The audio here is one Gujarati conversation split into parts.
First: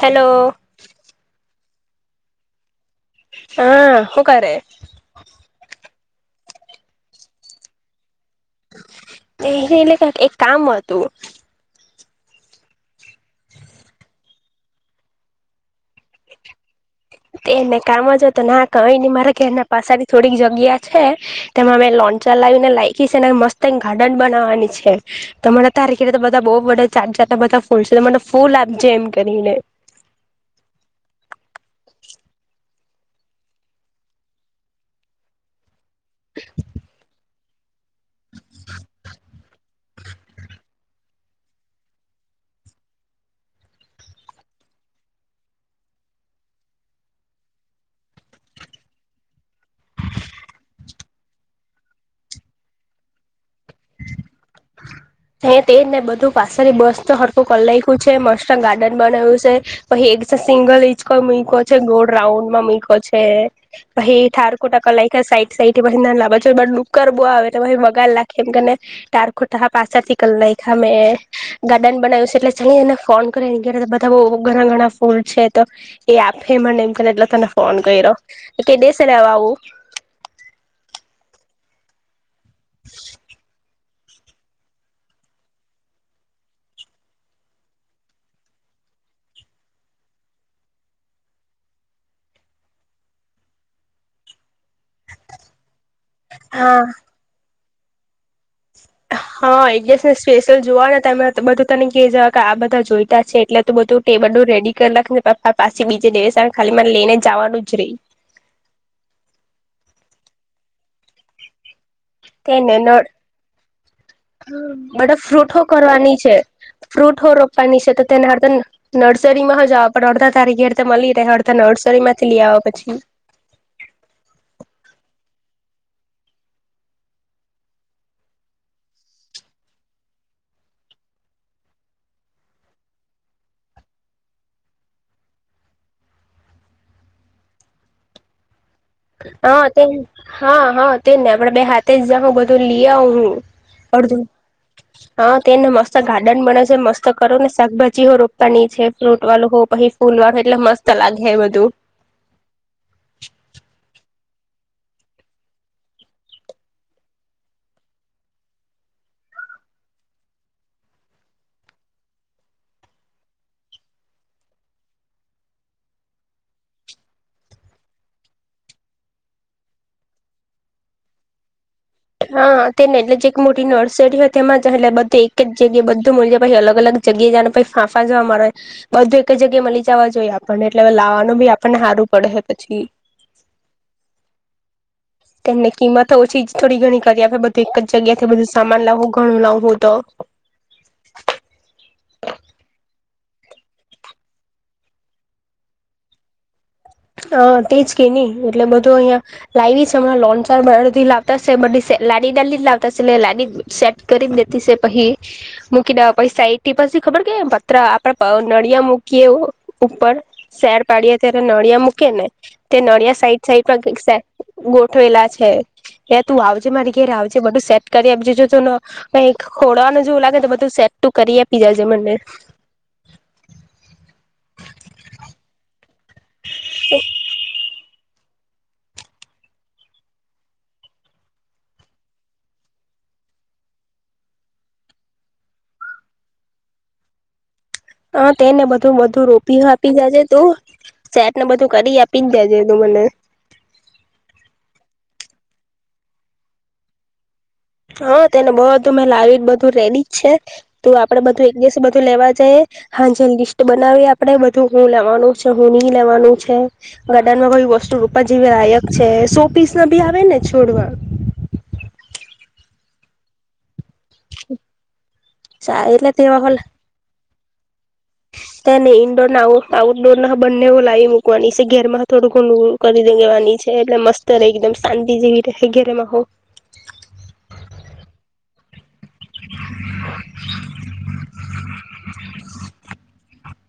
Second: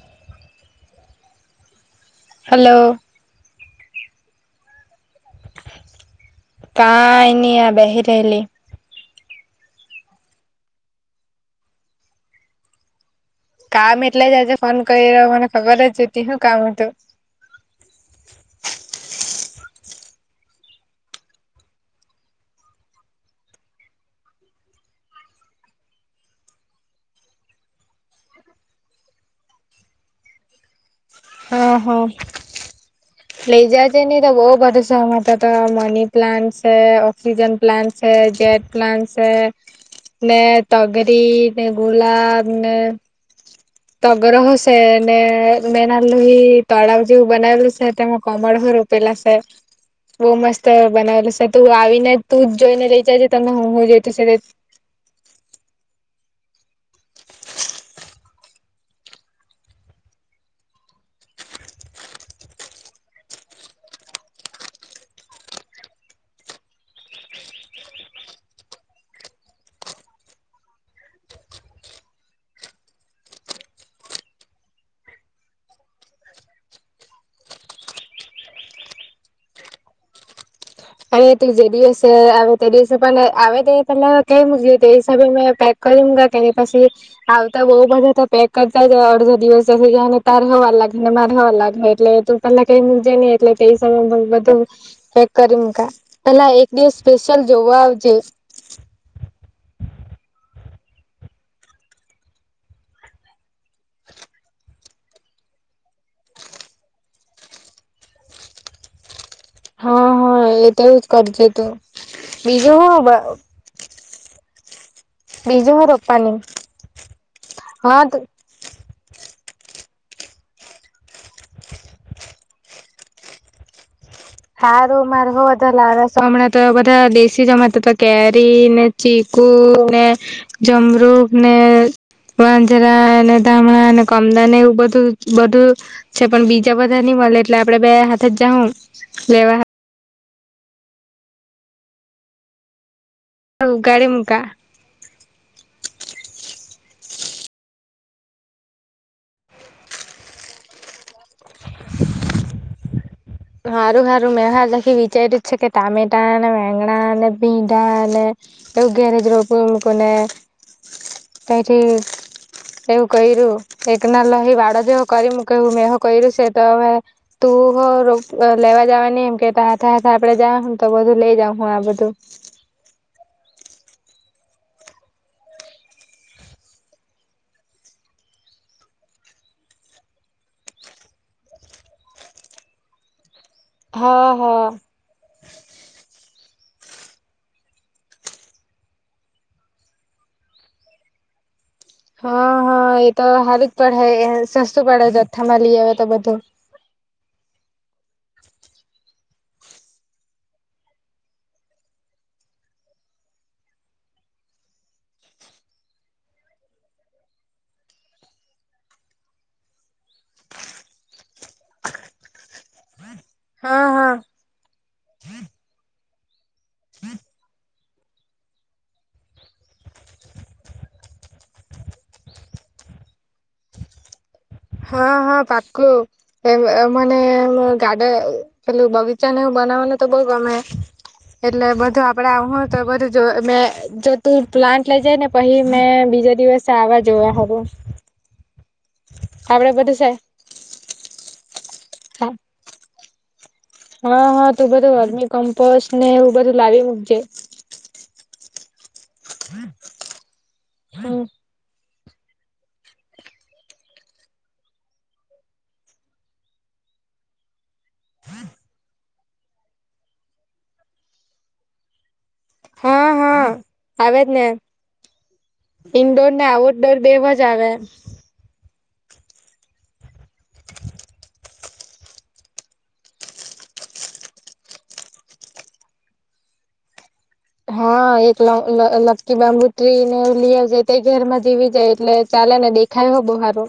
હલો હલો હા હું કરે? કાંઈ નય આ બેહી રહેલી. એને એ એક કામ હતું. કામ એટલે જ આજે ફોન કરી રહ્યો મને ખબર જ જોતી શું કામ હતું. એને કામ જ હો તો ના કઈ નહી મારે કે એના પાસાની થોડીક જગ્યા છે તેમાં મે ચલાવીને લાયકી છે મસ્ત ગાર્ડન બનાવાની છે તમારે તારખ બધા બઉ બે જેટલા બધા ફૂલ છે મને ફૂલ આપજે એમ કરીને હા હા લઈ જાયજે નને તો બહ ભરોસા માટે હતા તો મની પ્લાન્ટસ છે ઓક્સીજન પ્લાન્ટ છેે જેટ પ્લાન્ટસ છે. ને તગરી ને ગુલાબ ને તગર હ સ ને મે નાલું હ તળ જેવું બનાલ સ ત કમળ હ. રોલા છે બહ મસ્ત બનાવેલ છે તું આવીને તું જ જોઈને રઈ જજે. હો હો જઈ તોશે. પાછની બસ તો હડકુ કર નાયખું છે મસ્ત ગાર્ડન બનાવ્યું છે પછી એક સિંગલ હિંચકોય મુ મ છે ગોળ રાઉન્ડમાં મૂયકો છે પછ [unintelligible] પછી ડુકર બવ આવે તો પછી બગાડ નાખે. કેમ કે એને ટારખુટા પાછા થી કર નાયખામેં ગાર્ડન બનાવ્યું છે એટલે જલ્દી એને ફોન બધા બ ઘણા ઘણા ફૂલ છે તો એ આપે મને એમ કરીને એટલે તને ફોન કર્યો. કે દસર વા આવું. અ તે જે દિવસ છે તે દીવસે પણ એ આવે પેલા ક મુકી તે હિસાબે મેં પેક કરી કેની પછી આવતા બઉ બધા તો પેક કરતાય અડધો દિવસ જને તાર હોવા લાગે ને માર હોવા લાગે એટલે તું પલા કઈ મજેહીઈ એટલે બધું હેક કરી મ પેલા એક હા દિવ સ્પેશિયલ જોવા આવજે. હ. હા એક દસ ને સ્પેશિયલ જોવા ને તમે બધું તને ક જવા કે આ બધા જોઈતા છે એટલે ત બધું ટેબલ રેડી કરખ પપા પાછસે બીજે દેસને ખાલીને લઈને જવાનું જ રહી. [inaudible] હા હા એ તો એજ કરીજ તું તેને બીજું હ બધા ફ્રૂટો હું કરવાની છે રોપવાની ફ્રૂટો રોપવાની છે હા તો તેના હાટ તેને નડ નર્સરી માં હ જવા પણ અડધા તારીખે અ મળી રહે અડધા નર્સરી માંથી લઈ આવવા પછી. સારું માર હો બધા લામણાં તો બધા દેશી જમતા તો કેરી ને ચી હક ને જમરુખ ને વાંજરા અને ધામણા કમદાન એવું બધું બધું છે પણ બીજા બધાની એટલે આપડ બે હા જ જાઉં હા તે હા હા તે ને આપડે બે હાથે જ જા બધું લઈ આવ હું. ઉગાડી અડધું મૂકા હા તેને મસ્ત ગાર્ડન બને છે મસ્ત. કરો નેાકભાજી રોપવાની છે ફ્રૂટ વાળું હો પછી ફૂલ વાળું એટલે મત લાગે. હ બધું સારું સારું મે હા લખી વિચાર્યું જ છે કે ટામેટાને વગણા અને ભીંડા ને યોગ્ય રજ્રો કોમ કોને પંઠી એવું કું એક ના લહી બાળ જેવો કરી કહું મે હું કયરું સે તો તુ હો લેવા જવાની એમ કેતા હાથે હાથે આપડે જા તો બધું લઇ જાં હું આ બધું. હા તેને એટલે જે મોટી નર્સરી હોય તેમાં એટલે બધ એક જગ્યા બધું મ પછી અલગ અલગ જગ્યા જને પછી ફાંફા જોવા મળે. બધું એક જગ્યાએ મળ લી જવા જોઈએ આપણને એટલે હ લાવવાનું બી આપણને સારું પડે પછી. હા હા તેમને કિંમત ઓછી થોડી ઘણી કરી આપે બધું એક જ જગ્યા થી બધું સામાન લાવવું ઘણું લાવવું તો [inaudible] હા હા એ તો સારું જ પડે સસ્તું પડે જથ્થામાં લ હ તો બધું અ તેજ કે નહી એટલે બધો અહિયાયા લાવી છે હમણાં લોનચાર બરાથી લાવતાશે બ લની ડલી લાવતા લની સેટ કરીને દેતી પછ મૂકી પૈસા એઈટી પી ખબર કે પત્ર આપડે નળિયા મૂકીએ ઉપર સેર પાડીએ ત્યારેળ નળિયા મૂકે ને તે નળિયા સાઈડ હા હા સાઈડ ગોઠવેલા છે એ તું આવજે મારી ઘેરે આવજે બધું સેટ કરી આપજે જો ત કઈ ખોડવાનું જોવું લાગે તો બધું સેટ કરી આપી જજે મને હા હા પાકું એ મ મને ગાડ પેલું બગીચાને હું બનાવાનું તો બહુ ગમે એટલે બધું આપડે હું તો બધું જો મેં જો તું પ્લાન્ટ લઈ જઈ ને પછી મેં બીજા દિવસે આવા જોવા હ હ તેને બધું બધું રોપી બધું આપી સે જજે તું સેટને બધું કરી આપીને જજે તો મને હા હા તું બધું હરમી કમ્પોસ્ટ ને એવ બધું લાવી મૂકજે હા તેને બહધું મેં લાવી બધું રેડી જ છે તું હમ આપડે બધું એક દિવસ બધું લેવા જઈએ હા જે લિસ્ટ બનાવી આપડે બધું હું લેવાનું છે હું નહ લેવાનું છે ગાર્ડન માં કોઈ વસ્તુ રૂપ જેવી લાયક છે સો પીસ ના બી આવે ને છોડવા હા હા આવે જ ને એટલે ઇન્ડોર તેવા ને આઉટડોર બે વષ જાવે ત ને ઈન્ડોર આઉટડોર ના બંને લાવી મૂકવાની છે ઘેરમાં તોડું ઘ ખું કરી દે છે એટલે મસ્ત રહે એકદમ શાંતિ જેવી રહે ઘરેમાં હો હા એકલા લક્કી બાંબુ ત્રી ને લી આવ જાય તે ઘેરમાં જીવી જાય એટલે ચાલે ને દેખાય હો બો સારો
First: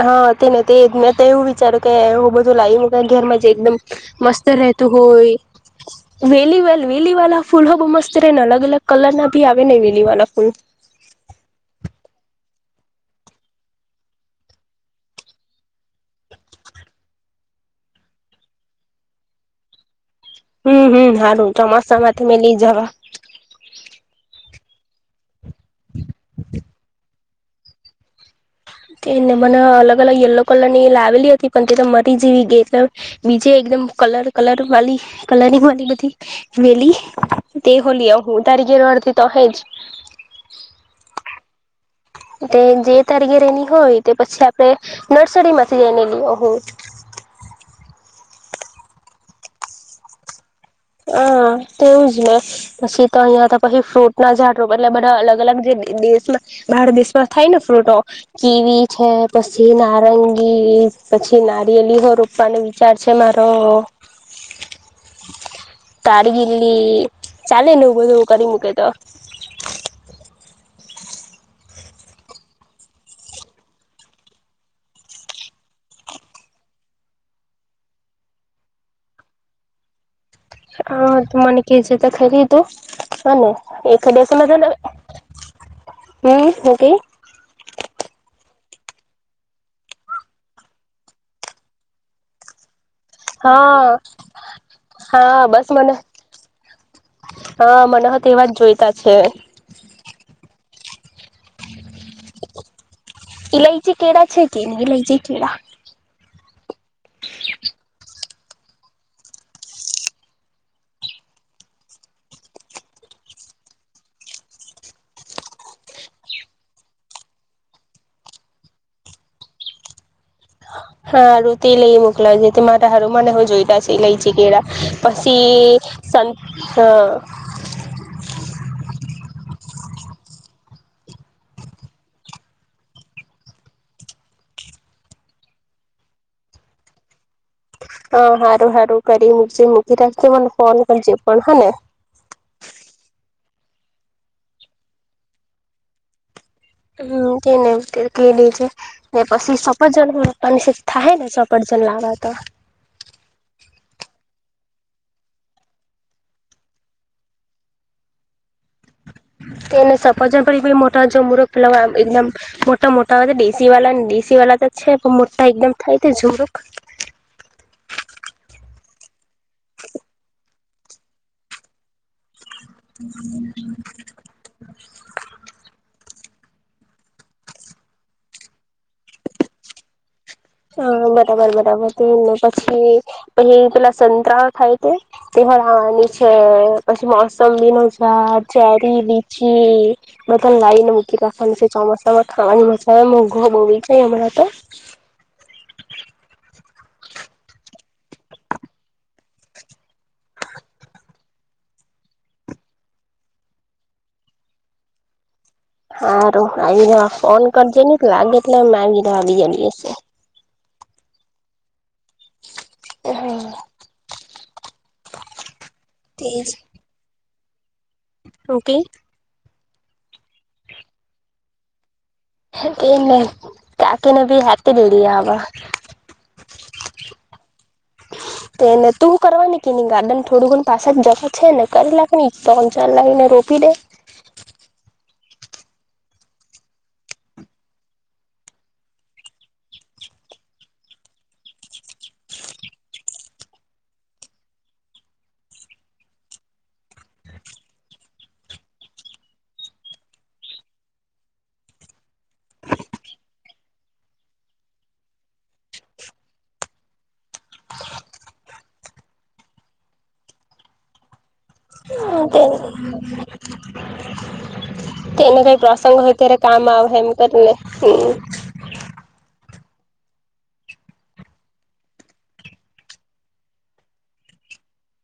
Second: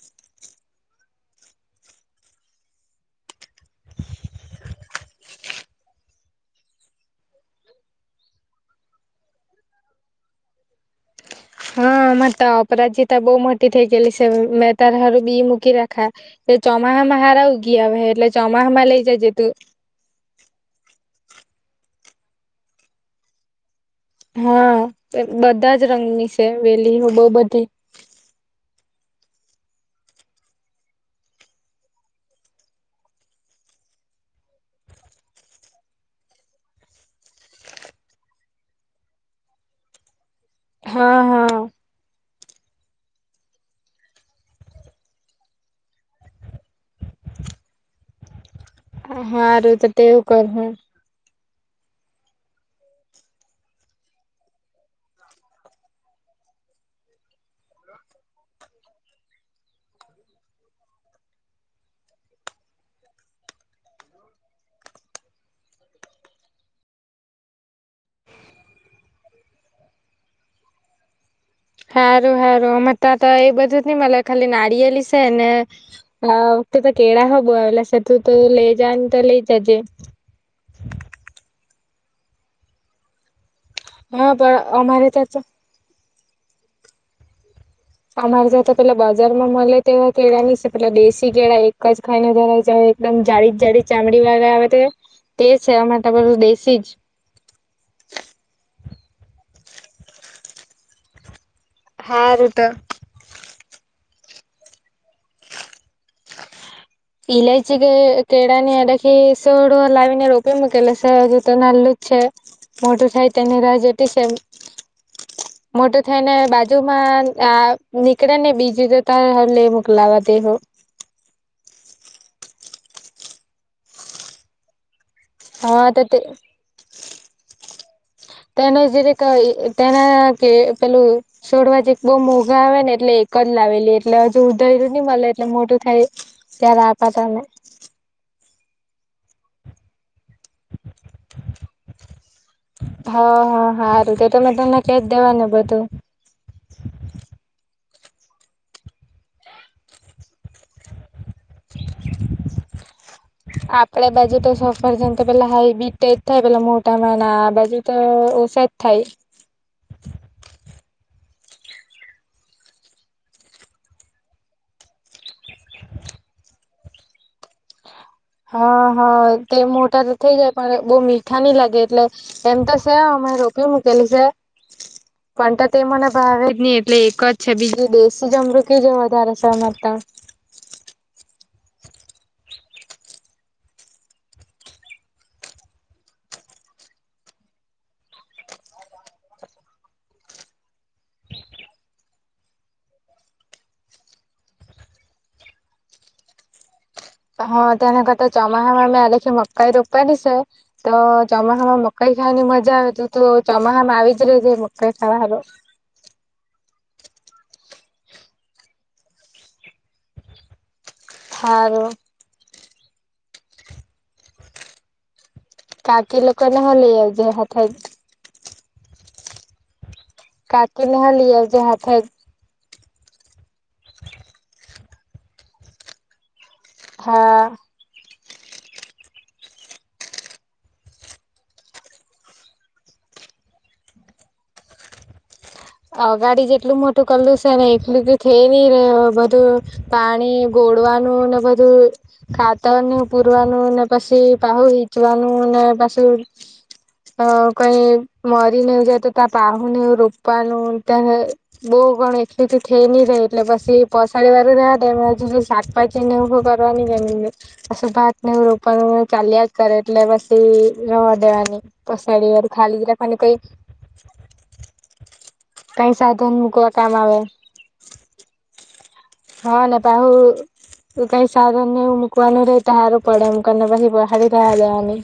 હા તે ને તે જ મેં તો એવું વિચાર્યું કે હું બધું લાવીક ઘરમાં જે એકદમ મસ્ત રહેતો હોય વેલી વા વેલી વાળ ફૂલ બ મસ્ત રહે ને અલગ અલગ કલર ના ભી આવે ને વેલી વાળ ફૂલ [unintelligible] હા હરે તો અપરાજીતા બહ મોટી થઈ ગયેલી છે મેં તાર હારું બી મૂકી રાખા એ ચોમાસામાં હારું ગયા હ એટલે ચોમાસામાં લઈ જજે તું હમ હમ હારું ચોમાસામાંથી મે લઈ જવા હા બધા જ રંગની છે વેલી બહ બધી તેને મને અલગ અલગ યલો કલર ની લાવેલી હતી પણ તે તો મરી જવી ગઈ એટલે બીજ એકદમ કલર કલર વાલી કલરિંગ વાળલી બધી વેલી તે હોલી હું તારી ર્તી તોહેજ હા હા તે જે તરગ રેની હોય તે પછી આપડે નર્સરી માંથી જઈને લ હું હા હું તો તેવું કર હા તેવું જ ને પછી તો અહિયાં તો પછી ફ્રૂટ ના ઝાડો એટલે બધા અલગ અલગ જે દેશ ભારત દેશમાં થાય ને ફ્રૂટો કેવી છે પછી નારંગી પછી પછી નારીયેલી હો રૂપવાનો વિચાર છે મારો તારગીલી ચાલેને એવું બધુંવું કરી મૂકે તો સારું સારું મ તા તો એ બધું નઈ મ ખાલી નારિયેલી છે ને તું તો કેળા હવ એલેથીું તો લઈ જને તો લઈ જજે હ તો મને કે જતા ખેરી તું હને એખાદ હા સમ પણ અમારે ત્યાં તો હમ હ કઈ અમારે જાતા પેલા બજાર માં મળે તેવા કેળા નની છે પેલા દેશી કેળા એક જ ખાઈને ધરાઈ જ એકદમ જાડી જ હા જાડી ચામડી વાગર આવે તે હા બસ છે મને એમાં તમા બું દેશી જ હા મને હ તો એવા જ જોઈતા છે હા રૂટ ઈલાયચી કેળા છે કે નહી લઈ જે કેળા ઇલાયચી કે કેળા ની આડાખી સોડવુ લાવીને રોપી મૂકેલા છે, હજુ તો નાલું જ છે. મોટુ થાય તેની રાહ જોતી છે. મોટું થઈ ને બાજુમાં આ નીકળે ને બીજું તો તય હ લે મોકલાવા તેહો હા રુતી લે મોકલાવ જે તે મારા હારું મને હો જોઈતા છે, ઈલાયચી, કેળા પછી હા તો સ તે તેને જીરીક તેના કે પેલું છોડવા જીક બો મોઘા આવે ને એટલે એક જ લાવેલી એટલે હજુ ઉધયરું ની મલે એટલે મોટું થાય ત્યારે આપા તને હ હારું હારું કરી મુકજે મૂકી રાખીજે મને ફોન કરજે પણ હ ને હ હ હારું તે તો મે તને કેજ દેવાને બધું હમ તેને કે દે જે ને પછી સપરજન [unintelligible] થાહે ને સફરજન લાવલા હતા આપડે બાજુ તો સફરજન તો પેલા હાય બી ટે ડ થાય પેલા મોટા માના આબાજુ તો ઓસા એને સફરજન પર એ પેલા મોટા જમરૂખ મતલબ આમ એકદમ મોટા મોટા હોય ડેસી વાલા ને ડેસી વાલા તો છે, પણ મોટા એકદમ થાય તે જમરૂખ [inaudible] હા હા તે મોટા તો થઈ જાય પણ બો મીઠા ની લાગે એટલે એમ તો છે અમે રોપી મૂકેલી છે, પણ તો તે મને ભાવે જ ની એટલે એક જ છે બીજું દેશી જમરૂખી જ વધારે છે, અમારતા હા બરાબર બરાબર તેને પછી પેલી પેલા સંતરા થાય તે [unintelligible] ની છે પછી મોસમબીનુ ઝાડ ચેરી, લીચી, લાવીને મૂકી રાખવાની છે, ચોમાસામાં ખાવાની મજા આવે મોઘો હો બી જાય હમણાં તો હ તેના કરતા ચમાહામા મે આ દાખી મકાઈ રોપાની સે તો ચમાહામા મકાઈ ખાવાની મજા આવે તો તો ચોમાહામાં આવી જ રેજે મકાઈ ખાવા હારુ હારું આવી રેવા ફોન કરજે ની લાગે એટલે મે આવી રેવા બીજા દિવસે હારુ, હમ. કાકી તેજ લોકોને હો લે આવજે હાથે જ હું કેય કાકીને હો લે આવજે હાથે જ તેને કકીને ભી હાથે જ લે આવા હા. એને તું કરવાની કેની ગાર્ડન થોડું ઘણુ પાછળ જગા છે ને કરી લાખની તોન ચાર લા વીને રોપી દે અગાડી જેટલું મોટું કરલું છે, ને એટલું તો થઈ ની રે બધું પાણી ગો તોડવાનું ને બધું ખાતરનું પૂરવાનું ને પછી પાહુ હીચવાનું ને અને પાછું અ કઈ મરી નેવુ જાય તો તા પાહુ નેવુ રો પ્પાનું તાહે બોવ ઘણી એકલીથી થઈ ની રે એટલે પછી પસાડી વાળું રેવા દેમ અજી અજુ શાકભાજી નેવુ હો કરવાની કેની મે પસી ભાત નેવુ રોપનુ ચાલીયા જ કરે એટલે બસ રવાડેવાની હા પસાડી તે વાડુ ખાલી જ રાખવાની કંઈ [inaudible] તેને કઈ પ્રસંગ હોઈ સાધન ત્યારે કામ મૂકવા આવ હે એમ આવે કરીને હમ હા ને પાહુ તો કઈ સાધન ને એવું મૂકવાનું રેય ત હારું પડે એમ કરને પછી પહાડી રેવાડેવાની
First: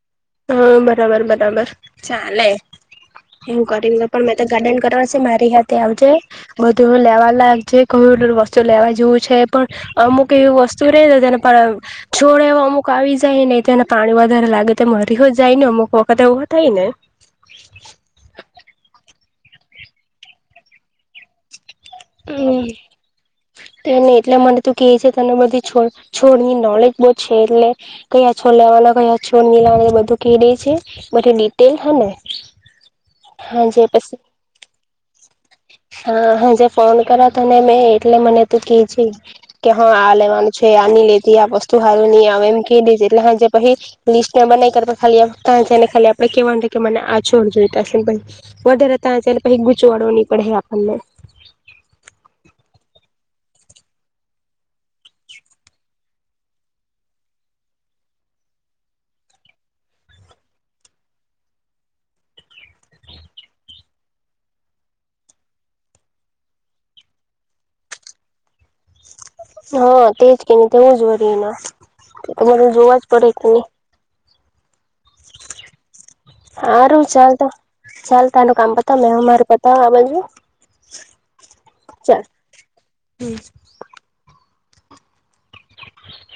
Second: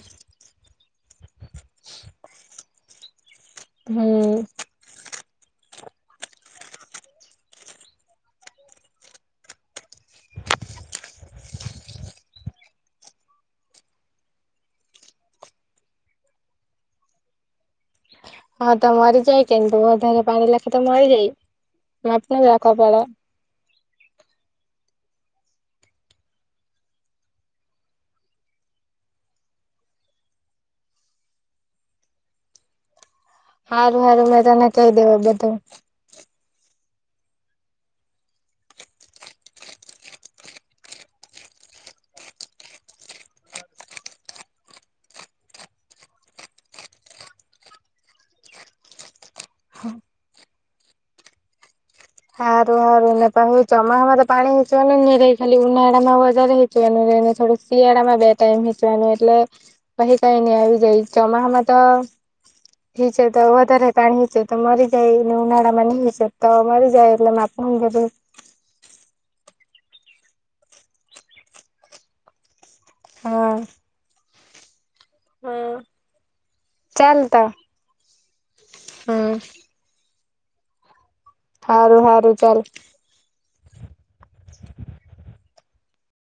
હા બરાબર બરાબર ચાલે એવું કરીને પણ મેં હમ તો ગાર્ડન કરવા મારી સાથે આવજે બધું લેવા લાગ જ કયુ વસ્તુ લેવા જેવું છે, પણ અમુક એવી વસ્તુ રેયને જેને પણ આમ છોડ એવો અમુક આવી જાયને તેને પાણી વધારે લાગે તેમા દહ જાય ને અમુકો કાથ એવુ થાયને હા તો મરી જાય કેમ વધારે પાણી નાખે તો મરી જાય માપ મા નાખવા પડે તોને એટલા મને તું કે છે તને બધી છોડ છોડ ની નોલેજ બહુ છે એટલે કયા છોડ લેવા ના ક્યાં છોડ ની લેવાના બધું કે દે છે બઘી ડિટેલ હ ને હાજે હારું પછી હારું મેં તને કહી દેવું બધું હા હાજે ફોન કરા તને મેં એટલે મને તું કે છે કે હા આ લેવાનું છે આની લેતી આ વસ્તુ સારું નહી આવે એમ ક દેજે એટલે હાંજે પછી લીસ્ટ બનાવી કળા તા જાયને ખાલી કેવાનું કે મને આ છોડ જોઈતાશે પછ વધારેતા છે પછી ગૂંચવાડો નહી પડે આપણને હારું હારું નેપા હ ચમા હમા તો પાણી હઈ ન ન ર ખાલી ઉનાડામા બજાર હઈ ન થોડું શિયાળામાં બે ટાઈમ હીચવાનું એટલે કઈ કઈ નહી આવી જાય ચોમાસામાં તો તો વધારે પાણી છે તો મરી જાયને ઉનાળા માં તો મરી જ જાય એટલે માપ ની બધી હા તેજ કે ન તેવું જ હો એના અરે જોવા જ પડે કે હા નહી સારું ચાલ તો ચાલતો ચાલ તનું કામ કતા મે હમ માર પતાઉં આ બાજુ સારું સારું ચાલ